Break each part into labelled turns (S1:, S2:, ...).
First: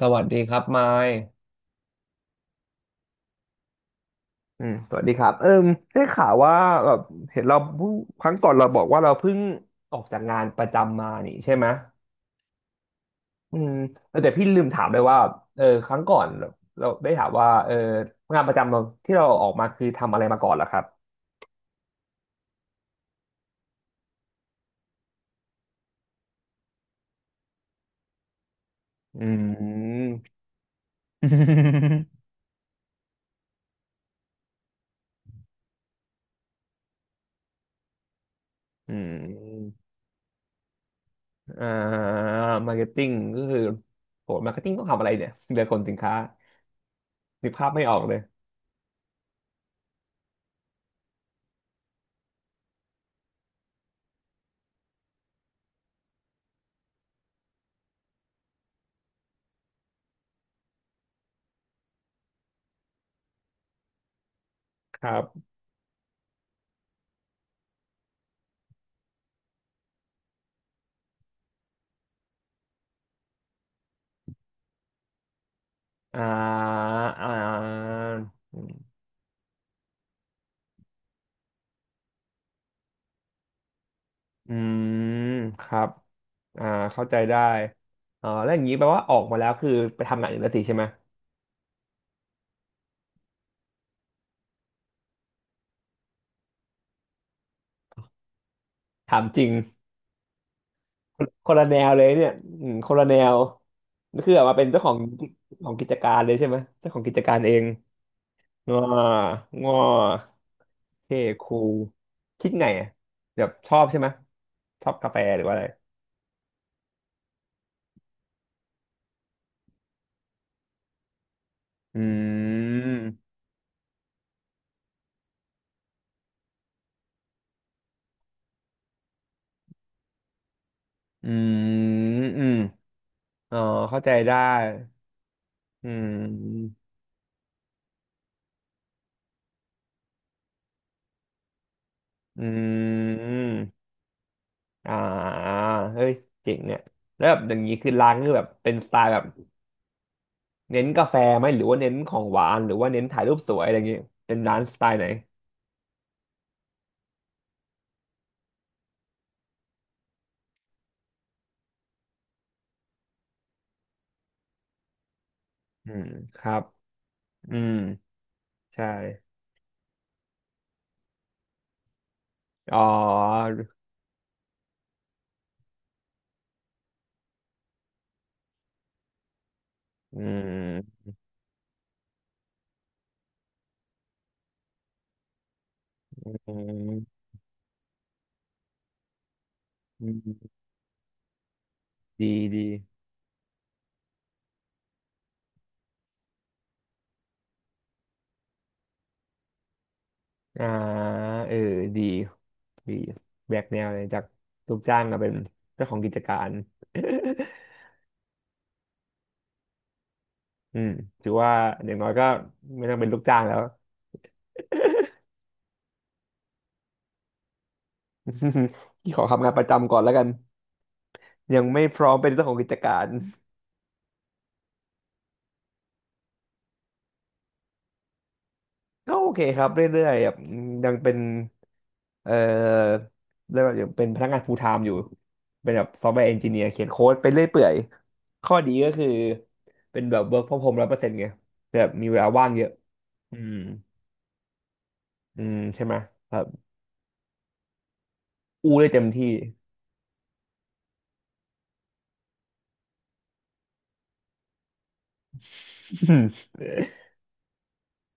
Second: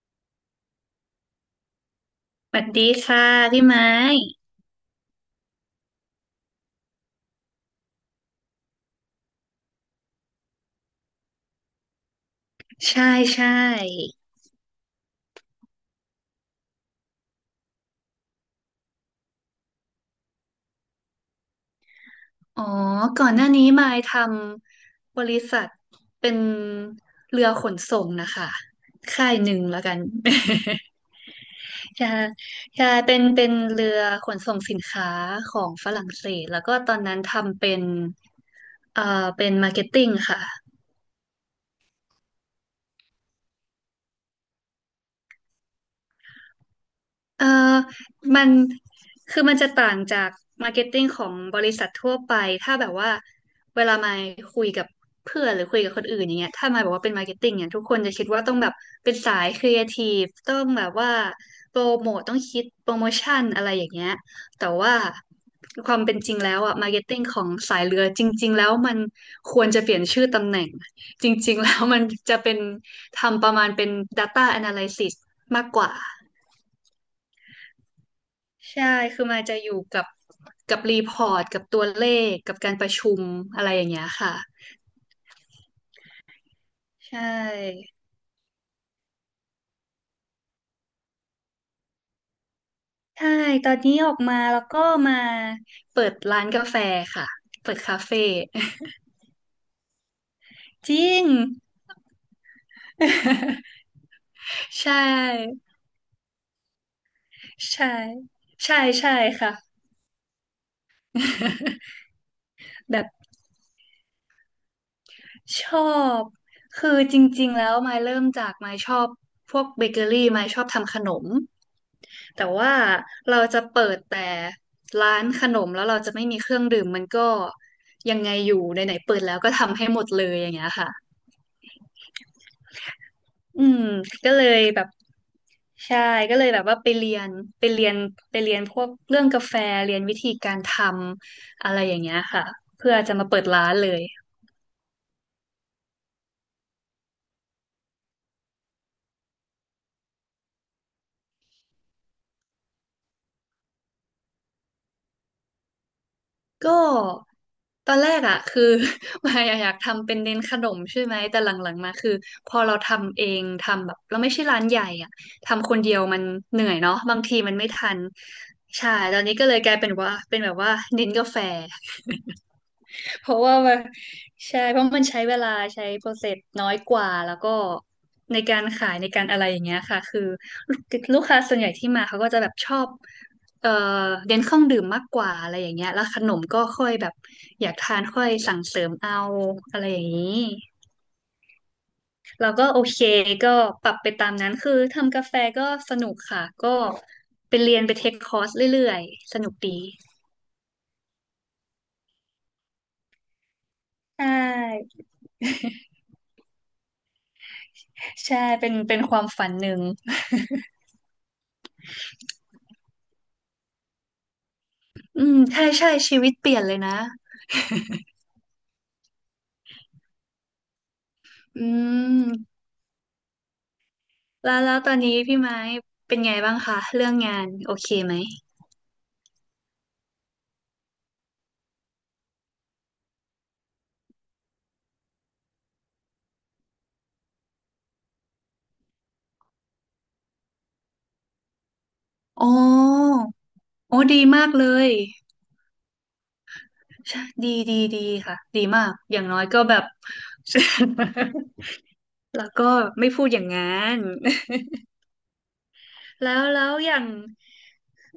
S1: สวัสดีครับไมค์
S2: สวัสดีค่ะพี่ไม้
S1: อืมสวัสดีครับเอิ่มได้ข่าวว่าแบบเห็นเราเพิ่งครั้งก่อนเราบอกว่าเราเพิ่งออกจากงานประจำมานี่ใช่ไหม
S2: ใช่ใช่
S1: อืมแล้วแต่พี่ลืมถามเลยว่าเออครั้งก่อนเราได้ถามว่าเอองานประจำเราที่เราออกมาคือทำอะไรมาก่อนเหรอครับ
S2: อ๋อก่อนหน้านี้ไม้ทำบริษัทเป็นเรือขนส่งนะคะ
S1: อื
S2: ค่ายหนึ่งแล้วกัน
S1: ม
S2: ใช่ใช่เป็นเรือขนส่งสินค้าของฝรั่งเศสแล้วก็ตอนนั้นทำเป็น
S1: อื
S2: เอ่อเป็นมา
S1: ม
S2: ร์เก็ตติ้งค่ะ
S1: อ่ามาร์เก็ตติ้งก็คือโหมาร์เก็ตติ้งต้องทำอะไรเนี่ยเดือคนสินค้า
S2: เอ
S1: นึกภาพ
S2: อ
S1: ไม่ออกเลย
S2: มัน คือมันจะต่างจาก มาร์เก็ตติ้งของบริษัททั่วไปถ้าแบบว่า เวลามาคุยกับเพื่อนหรือคุยกับคนอื่นอย่างเงี้ยถ้ามาบอกว่าเป็นมาร์เก็ตติ้งเนี่ยทุกคนจะคิดว่าต้องแบบ เป็นสายครีเอทีฟต้องแบบว่า โปรโมทต้องคิด โปรโมชั่นอะไรอย่างเงี้ยแต่ว่า
S1: ครับ
S2: ความเป็นจริงแล้วอะมาร์เก็ตติ้งของสายเรือ จริงๆแล้วมัน ควรจะเปลี่ยนชื่อตำแหน่งจริงๆแล้วมันจะเป็นทำประมาณเป็น Data Analysis มากกว่า
S1: อ่าอ่า
S2: ใช่ คือมันจะอยู่กับกับรีพอร์ตกับตัวเลขกับการประชุมอะไรอย่างเงี้ยค่ะ
S1: อืมครับอ่าเข้า
S2: ใช
S1: ใจได้
S2: ่
S1: อ๋อแล้วอย่างนี้แปลว่าออกมาแล้วคือไปทำงานอื่นแล้วสิใช่ไหม
S2: ใช่ตอนนี้ออกมาแล้วก็มาเปิดร้านกาแฟค่ะเปิดคาเฟ่
S1: ถามจริง
S2: จริง
S1: คนละแนวเลยเนี่ยอืมคนละแนวนี่คือออกมาเป็นเจ้าข
S2: ใช
S1: อง
S2: ่
S1: ของกิจการเลยใช่ไหมเจ้าของกิจการเอง
S2: ใช่
S1: ง้
S2: ใช่
S1: อ
S2: ใช่ค่ะ
S1: งอเท่คูล คิดไงอะ
S2: แบบ
S1: แบบชอบใช่ไหมชอบกาแฟหรือว่าอะไร
S2: ชอบคือจริงๆแล้วมายเริ่มจากมายชอบพวกเบเกอรี่มายชอบทำขนม
S1: อื
S2: แต่ว่า
S1: ม
S2: เราจะเปิดแต่ร้านขนมแล้วเราจะไม่มีเครื่องดื่มมันก็ยังไงอยู่ไหนๆเปิดแล้วก็ทำให้หมดเลยอย่างเงี้ยค่ะ
S1: อืมอืมอ๋อ
S2: อืม
S1: เข้าใจ
S2: ก็
S1: ได้
S2: เลยแบบ
S1: อื
S2: ใช่ก็เลยแบบ
S1: ม
S2: ว่าไปเรียนไปเรียนไปเรียนพวกเรื่องกาแฟเรียนวิธีการทำอะไรอย่างเงี้ย
S1: อ
S2: ค่ะเพื่อ
S1: ื
S2: จะมาเปิดร้าน
S1: ม
S2: เลย
S1: อ่าเฮ้ยเจ๋งเนี่ยแล้วแบบอย่างนี้คือร้านคือแบบเป็นสไตล์แบบเน้นกาแฟไหมหรือว่าเน้นของหวานหรือว่าเน้นถ่ายรูปสวยอะไรอย่างนี้เป็นร้านสไตล์ไหน
S2: ก็ตอนแรกอ่ะคือ มายอะอยากทำเป็นเน้นขนมใช่ไหมแต่หลังๆมาคือพอเราทำเองทำแบบเราไม่ใช่ร้านใหญ่อ่ะทำคน
S1: อื
S2: เดียว
S1: ม
S2: มัน
S1: ครั
S2: เห
S1: บ
S2: นื่อยเนาะบางทีมั
S1: อื
S2: นไม่
S1: ม
S2: ทัน
S1: ใช่
S2: ใช่ตอนนี้ก็เลยกลายเป็นว่าเป็นแบบว่าเน้นกาแฟ
S1: อ๋อ
S2: เพราะว่ามันใช่เพราะมันใช้เวลาใช้โปรเซสน้อยกว่าแล้วก็ในการขายในการอะไรอย่างเงี้ยค่ะ
S1: อื
S2: คือลู
S1: ม
S2: ลูกค้าส่วนใหญ่ที่มาเขาก็จะแบบชอบเอ่อเน้นเครื่องดื่มมากกว่าอะไรอย่างเงี้ยแล้วข
S1: อ
S2: นม
S1: ื
S2: ก็ค่อยแบบ
S1: ม
S2: อยากทานค่อยสั่งเสริมเอาอะไรอย่า
S1: อื
S2: งนี้
S1: มดี
S2: เรา
S1: ดี
S2: ก็โอเคก็ปรับไปตามนั้นคือทำกาแฟก็สนุกค่ะก็ไปเรียนไปเทคคอร์สเรื่อยๆสนุกดี
S1: อ่าเออดีดีแบกแนวเลยจา
S2: ใช
S1: กลูก
S2: ่
S1: จ้างมาเป็นเจ้าของกิจการ
S2: ใช่เป็นความฝันหนึ่ง
S1: อืมถือว่าอย่างน้อยก็ไม่ต้องเป็นลูกจ้างแล้ว
S2: อืมใช่ใช่ชีวิตเปลี่ยนเลยนะ
S1: ที่ขอทำงานประจำก่อนแล้วกัน ยั
S2: อื
S1: งไม่พร้อมเป็นเจ้าข
S2: ม
S1: องกิจการ
S2: แล้วแล้วตอนนี้พี่ไม้เป็นไงบ้างคะเรื่องงานโอเคไหม
S1: ก็โอเคครับเรื่อยๆแบบยังเป็นเอ่อเรียกว่ายังเป็นพนักงาน full time อยู่เป็นแบบ Software Engineer เขียนโค้ดไปเรื่อยเปื่อยข้อดีก็คือเป็นแบบ work from home 100%ไงแแบบมีเวลาว่า
S2: อ๋
S1: งเยอะ
S2: อ
S1: อืม
S2: โอ้ดีมากเลย
S1: อืมใช่ไหมครับ
S2: ใช่ดีดีดีค่ะดี
S1: อู้
S2: มา
S1: ได้
S2: ก
S1: เต็ม
S2: อย่าง
S1: ที่
S2: น้อยก็แบบ แล้วก็ไม่พูดอย่างงั้น แล้วแล้วอย่าง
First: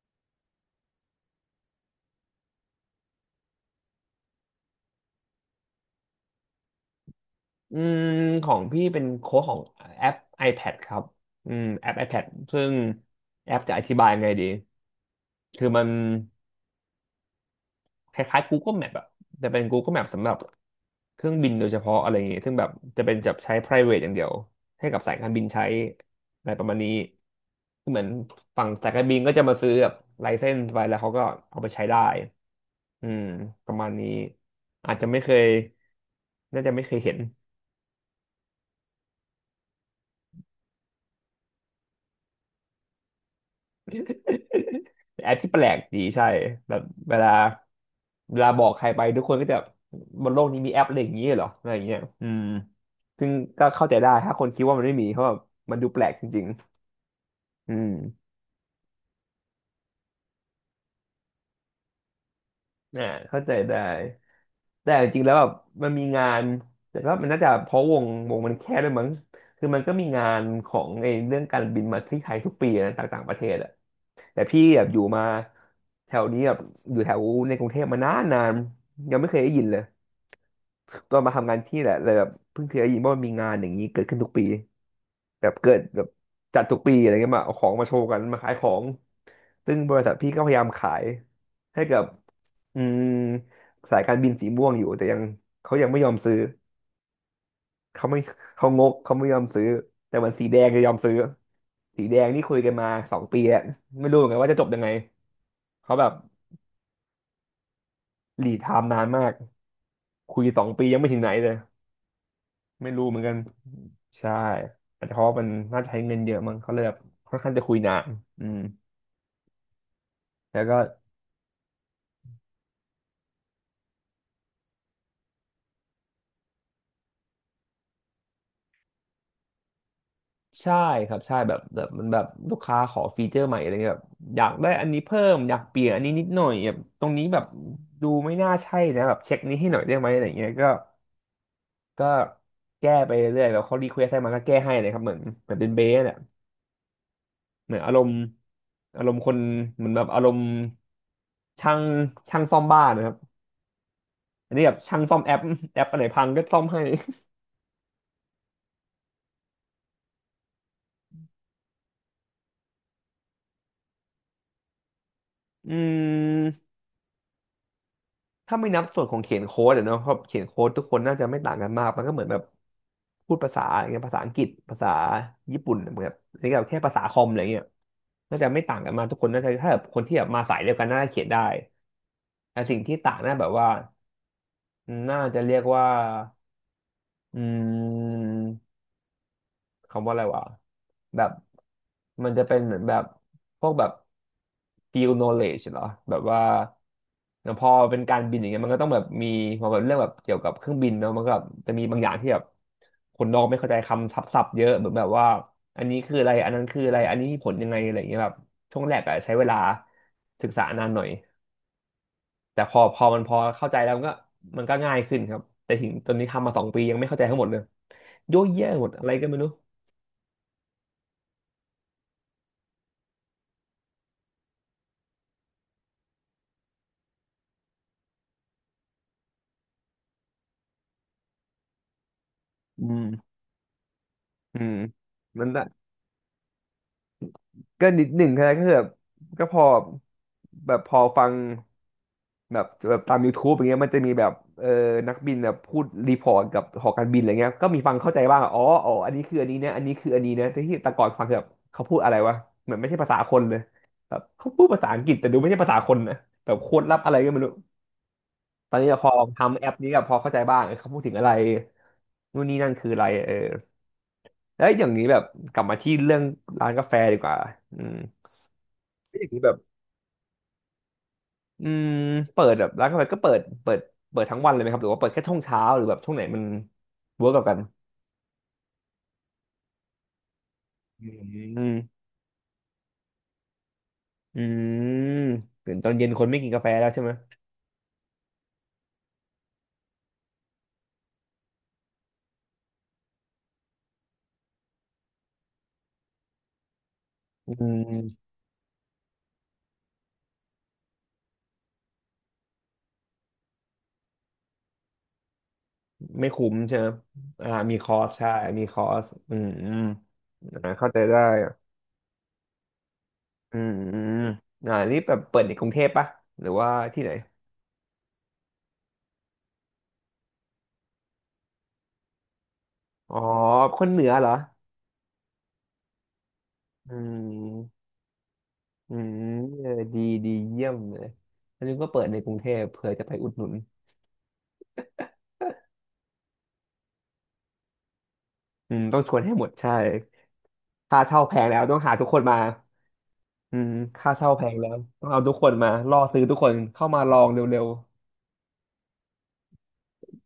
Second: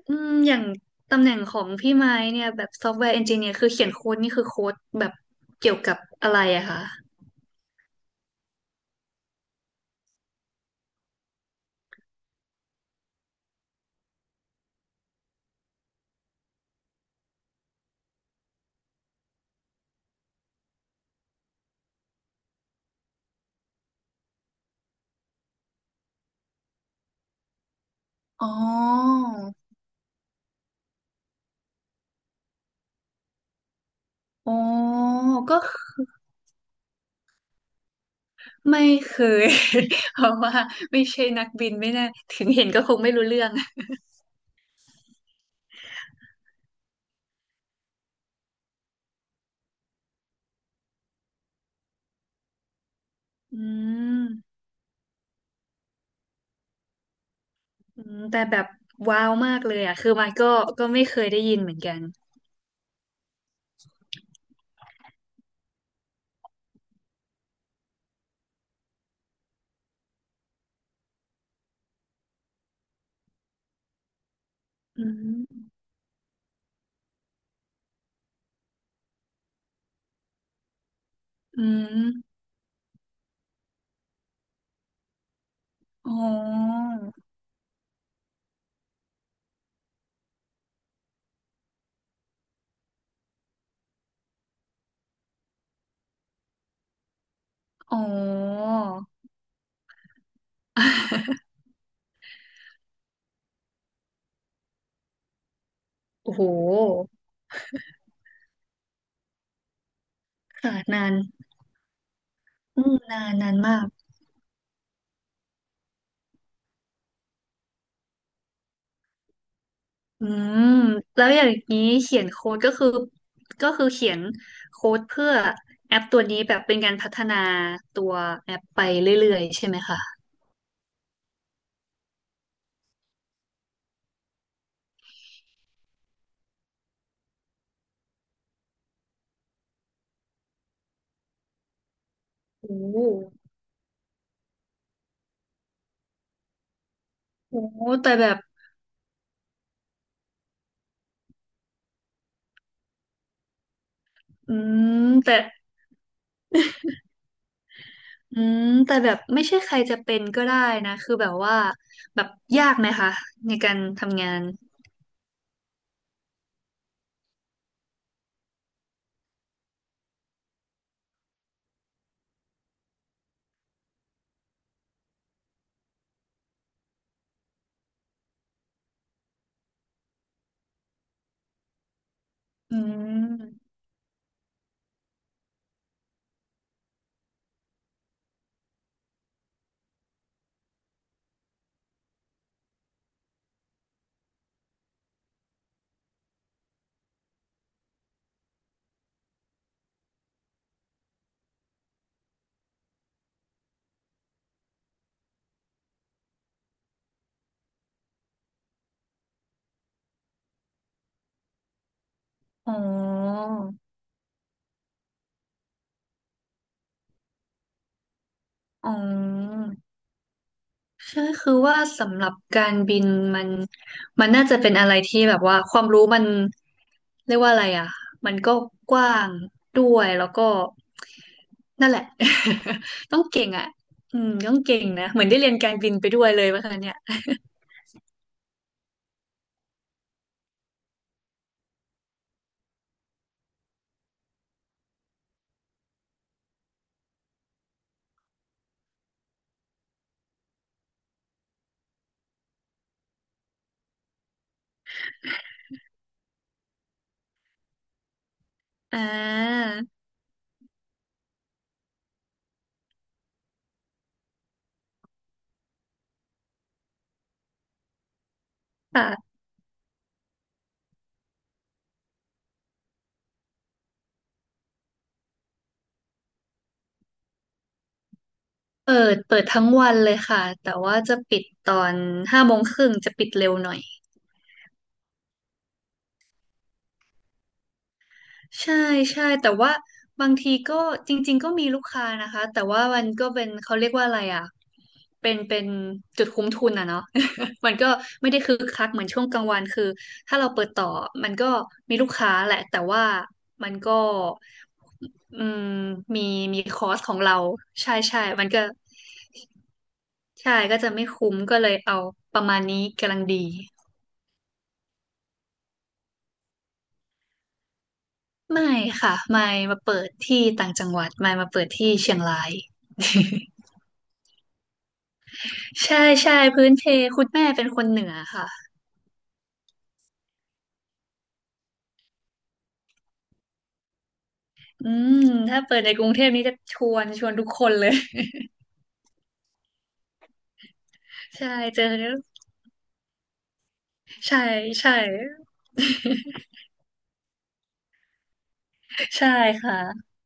S2: อืมอย่างตำแหน่งของพี่ไม้เนี่ยแบบซอฟต์แวร์เอนจิเนียร์คือเขียนโค้ดนี่คือโค้ดแบบเกี่ยวกับอะไรอะคะ
S1: อืมของพี่เป็นโค้ดของแอป iPad ครับอืมแอป iPad ซึ่งแอปจะอธิบายยังไงดีคือมัน คล้ายๆ Google Map อะแต่เป็น Google Map สำหรับเครื่องบินโดยเฉพาะอะไรอย่างเงี้ยซึ่งแบบจะเป็นจับใช้ private อย่างเดียวให้กับสายการบินใช้อะไรประมาณนี้คือเหมือน
S2: อ๋อ
S1: ฝั่งสายการบินก็จะมาซื้อแบบไลเซนส์ไว้แล้วเขาก็เอาไปใช้ได้อืมประมาณนี้
S2: อ๋อ
S1: อาจจะไม่เคย
S2: ก็
S1: น่าจะไม่เคยเห็น
S2: ไม่เคย เพราะว่าไม่ใช่นักบินไม่แน่าถึงเห็นก็คงไม่รู้เรื่อง
S1: แต่แอปที่แปลกดีใช่แบบเวลาเวลาบอกใครไปทุกคนก็จะบนโลกนี้มีแอปอะไรอย่างนี้เหรออะไรอย่างเงี้ยอืม ซึ่ง
S2: อื
S1: ก็เข้าใจได้ถ้าคน
S2: ม
S1: คิดว่ามันไม่มีเพราะแบบมันดูแปลกจริงๆอืม
S2: อืมแต่แบบว้าวมากเลยอ่ะคือมันก็ก็ไม่เคยได้ยินเหมือนกัน
S1: อ่าเข้าใจได้แต่จริงๆแล้วแบบมันมีงานแต่ก็มันน่าจะเพราะวงมันแคบด้วยมั้งคือมันก็มีงานของไอ้เรื่องการบินมาที่ไทยทุกปีนะต่างๆประเทศอะแต่พี่แบบอยู่
S2: อื
S1: มา
S2: ม
S1: แถวนี้แบบอยู่แถวในกรุงเทพมานานนานยังไม่เคยได้ยินเลยตอนมาทำงาน
S2: อื
S1: ที่แหละเลยแบบ
S2: ม
S1: เพิ่งเคยได้ยินว่ามันมีงานอย่างนี้เกิดขึ้นทุกปี แบบเกิดแบบ
S2: อ๋
S1: จัด
S2: อ
S1: ทุกปีอะไรเงี้ยมาเอาของมาโชว์กันมาขายของซึ่งบริษัทพี่ก็พยายามขายให้กับอืมสายการบินสีม่วงอยู่แต่ยังเขายังไม่ยอมซื้อ
S2: อ๋
S1: เขาไม่
S2: อ
S1: เขางกเขาไม่ยอมซื้อแต่มันสีแดงจะยอมซื้อ สีแดงนี่คุยกันมาสองปีแล้วไม่รู้เหมือนกันว่าจะจบยังไงเขาแบบ
S2: โอ้โห
S1: หลีดไทม์นานมากคุยสอง
S2: ค่ะ
S1: ปียัง
S2: นา
S1: ไม่
S2: น
S1: ถึงไหนเลย
S2: อื
S1: ไม่
S2: ม
S1: รู้เหมื
S2: นา
S1: อนกั
S2: น
S1: น
S2: นานมาก
S1: ใช่อาจจะเพราะว่ามันน่าจะใช้เงินเยอะมั้งเขาเลยแบบค่อนข้างจะคุยนานอืม
S2: อื
S1: แล้ว
S2: ม
S1: ก็
S2: แล้วอย่างนี้เขียนโค้ดก็คือก็คือเขียนโค้ดเพื่อแอปตัวนี้แบบเป็นการพัฒนาตัวแอปไปเรื่อยๆใช่ไหมคะ
S1: ใช่ครับใช่แบบแบบมันแบบลูกค้าขอฟีเจอร์ใหม่อะไรเงี้ยแบบอยากได้อันนี้เพิ่มอยากเปลี่ยนอันนี้นิดหน่อยแบบตรงนี้แบบดูไม่น่าใช่นะแบบเช็คนี้ให้หน่อยได้ไหมอะไรเงี้ยก็ก็
S2: โอ้
S1: แก้
S2: โห
S1: ไปเรื่อยๆแบบเขารีเควสให้มาก็แก้ให้เลยครับเหมือนเหมือนเป็นเบสเนี่ย
S2: โอ้
S1: เหมือ
S2: โห
S1: นอารม
S2: แต่
S1: ณ์
S2: แบบ
S1: อารมณ์คนเหมือนแบบอารมณ์ช่างช่างซ่อมบ้านนะครับอั
S2: อื
S1: นนี้แบบช่าง
S2: ม
S1: ซ่อมแอ
S2: แต่
S1: ปแอปอะไรพังก็ซ่อมให้
S2: อืมแต่แบบไม่ใช่ใครจะเป็นก็ได้นะคือแบบว่าแบบยากไหมคะในการทำงาน
S1: อืม ถ้าไม่นับส่วนของเขียนโค้ดอะเนาะเพราะเขียนโค้ดทุกคนน่าจะไม่ต่างกันมากมันก็เหมือนแบบพูดภาษาอย่างเงี้ยภาษาอังกฤษภาษาญี่ปุ่นเหมือนแบบนี่แบบแค่ภาษาคอมอะไรเงี้ยน่าจะไม่ต่างกันมากทุกคนน่าจะถ้าแบบคนที่แบบมาสายเดียวกันน่าจะเขียนได้แต่
S2: อื
S1: สิ่งที่ต่า
S2: ม
S1: งน่าแบบว่าน่าจะเรียกว่าอืม คำว่าอะไรวะแบบมันจะเป็นเหมือนแบบพวกแบบ field knowledge เหรอแบบว่าพอเป็นการบินอย่างเงี้ยมันก็ต้องแบบมีพอแบบเรื่องแบบเกี่ยวกับเครื่องบินเนาะมันก็แบบจะมีบางอย่างที่แบบคนนอกไม่เข้าใจคำศัพท์ๆเยอะเหมือนแบบว่าอันนี้คืออะไรอันนั้นคืออะไรอันนี้มีผลยังไงอะไรอย่างเงี้ยแบบช่วงแรกอะใช้เวลาศึกษานานหน่อยแต่พ
S2: อ๋อ
S1: อพอมันพอเข้าใจแล้วมันก็มันก็ง่ายขึ้นครับแต่ถึงตอนนี้ทำมา2 ปียังไม่เข้าใจทั้งหมดเลยโยเยอะหม
S2: อ๋
S1: ดอะไรก็ไม่รู้
S2: อใช่คือว่าสำหรับการบินมันมันน่าจะเป็นอะไรที่แบบว่าความรู้มันเรียกว่าอะไรอ่ะมันก็กว้างด้วยแล้วก็นั่นแหละ
S1: อื
S2: ต้อง
S1: ม
S2: เก่งอ่ะอืมต้อ
S1: อื
S2: ง
S1: ม
S2: เก่งนะเหมือนได้
S1: มั
S2: เรี
S1: น
S2: ยน
S1: ละ
S2: การบินไปด้วยเลยว่าคะเนี่ย
S1: ก็นิดหนึ่งแค่นั้นก็คือแบบก็พอแบบพอฟังแบบแบบตาม YouTube อย่างเงี้ยมันจะมีแบบเออนักบินแบบพูดรีพอร์ตกับหอการบินอะไรเงี้ยก็มีฟังเข้าใจบ้างอ๋ออ๋ออันนี้คืออันนี้นะอันนี้คืออันนี้นะแต่ที่แต่ก่อนฟังคือแบบเขาพูดอะไรวะเหมือนไม่ใช่ภาษาคนเลยแบบเขาพูดภาษาอังกฤษแต่ดูไม่ใช่ภาษาคนนะแบบโคตรลับอะไรก็ไม่รู้ตอนนี้
S2: อ่
S1: พอทำแอ
S2: า
S1: ปนี้ก็พอเข้าใจบ้างเออเขาพูดถึงอะไรนู่นนี่นั่นคืออะไรเออแล้วอย่างนี้แบบกลับมาที่เรื่องร้านกาแฟดีกว่าอืม แล้วอย่าง
S2: ค่ะ
S1: นี้แบบอืมเปิดแบบร้านกาแฟก็เปิดเปิดทั้งวันเลยไหมครับหรือว่าเปิดแค่ช่วงเช้าหรือแบบช่วงไหนมันเวิร์กกับกัน
S2: เปิดเปิดทั้งวันเลยค่ะแต่ว่าจะปิด
S1: อื
S2: ตอ
S1: ม
S2: น17:30จะปิดเร็วหน่อย
S1: อืมตื่นตอนเย็นคนไม่กินกาแฟแล้วใช่ไหม
S2: ใช่ใช่แต่ว่าบางทีก็จริงๆก็มีลูกค้านะคะแต่ว่ามันก็เป็นเขาเรียกว่าอะไรอ่ะเป็นจุดคุ้มทุนอ่ะเนาะ
S1: อื
S2: มันก็ไม่
S1: ม
S2: ได้คึกคักเหมือนช่วงกลางวันคือถ้าเราเปิดต่อมันก็มีลูกค้าแหละแต่ว่ามันก็อืมมี
S1: ไม่คุ้ม
S2: มี
S1: ใช่
S2: ค
S1: ไหม
S2: อร์สของเรา
S1: อ่ามีค
S2: ใช่
S1: อส
S2: ใช่
S1: ใช่
S2: มันก็
S1: มีคอสอืมอืม
S2: ใช่
S1: อ่า
S2: ก็จะ
S1: เข้าใจ
S2: ไม่
S1: ได้
S2: คุ้มก็เลยเอาประมาณนี้กำลังดี
S1: อืมอืมอ่านี่แบบเปิดในกรุงเทพปะหรือว่าที่ไหน
S2: ไม่ค่ะไม่มาเปิดที่ต่างจังหวัดไม่มาเปิดที่เชียงราย
S1: อ๋อคนเหนือเหรอ
S2: ใช่ใช่พื้นเพ
S1: อื
S2: คุณแม่เป็นค
S1: ม
S2: นเหนือค่ะ
S1: อืมเออดีดีเยี่ยมเลยแล้วนึกว่าเปิดในกรุงเทพเผื่อจะไปอุดหนุน
S2: อืมถ้าเปิดในกรุงเทพนี้จะชวนทุกคนเลย
S1: อืมต้องชวนให้หมดใช่ค่าเช่าแพ ง
S2: ใช่
S1: แล้วต้อง
S2: เจอ
S1: หาทุกคนมาอืมค่าเช่า
S2: ใช่
S1: แพงแล้ว
S2: ใช่
S1: ต้องเอาทุกคนมาล่อซื้อทุกคนเข้ามาลองเร็ว
S2: ใช่ค่ะ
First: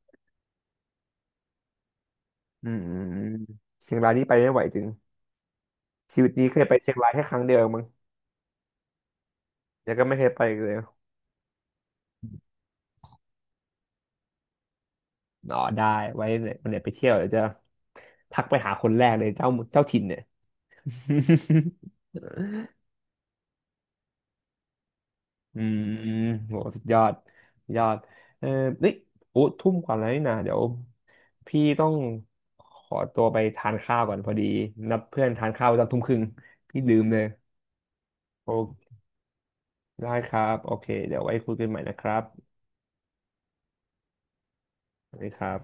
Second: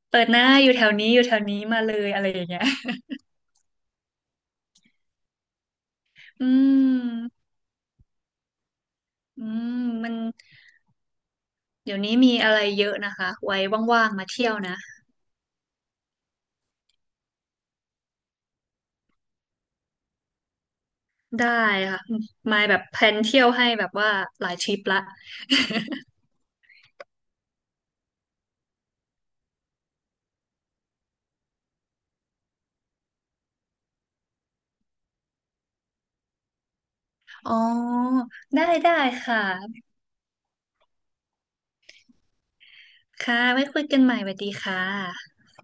S2: เปิดหน้าอยู่แถวนี้อยู่แถวนี้มาเลยอะไรอย่างเงี้
S1: ๆ
S2: ย
S1: อืมอื มอืมเชียงรายนี่ไปไม่ไหวจริงชีวิตนี้
S2: อื
S1: เคยไปเชียงรายแค่ครั้ง
S2: ม
S1: เดียวเองมั้ง
S2: อืม
S1: แล้วก็
S2: มั
S1: ไม่
S2: น
S1: เคยไปอีกเลย
S2: เดี๋ยวนี้มีอะไรเยอะนะคะไว้ว่างๆมาเที่ยวนะ
S1: อ๋อได้ไว้เนี่ยวันไหนไปเที่ยวเดี๋ยวจะทักไปหาคนแรกเลยเจ้าเจ้าถิ่นเนี่ย
S2: ได้ค่ะมา ยแบบแพลนเที่ยวให้แบบว่าหลายทริปละ
S1: อื มโหสุดยอดสุดยอดเออเฮ้ยโอ้ทุ่มกว่าแล้วนี่นะเดี๋ยวพี่ต้องขอตัวไปทานข้าวก่อนพอดีนัดเพื่อนทานข้าวตอนทุ่มครึ่งพี่ลืมเลย
S2: อ๋อ
S1: โอ
S2: ได้ได้
S1: ้
S2: ค่ะ
S1: ได้ครับโอเคเดี๋ยวไว้คุยกันใหม่นะครับ
S2: ค่ะไว้คุยกันใหม่สวัสดีค่ะ
S1: สวัสดีครับ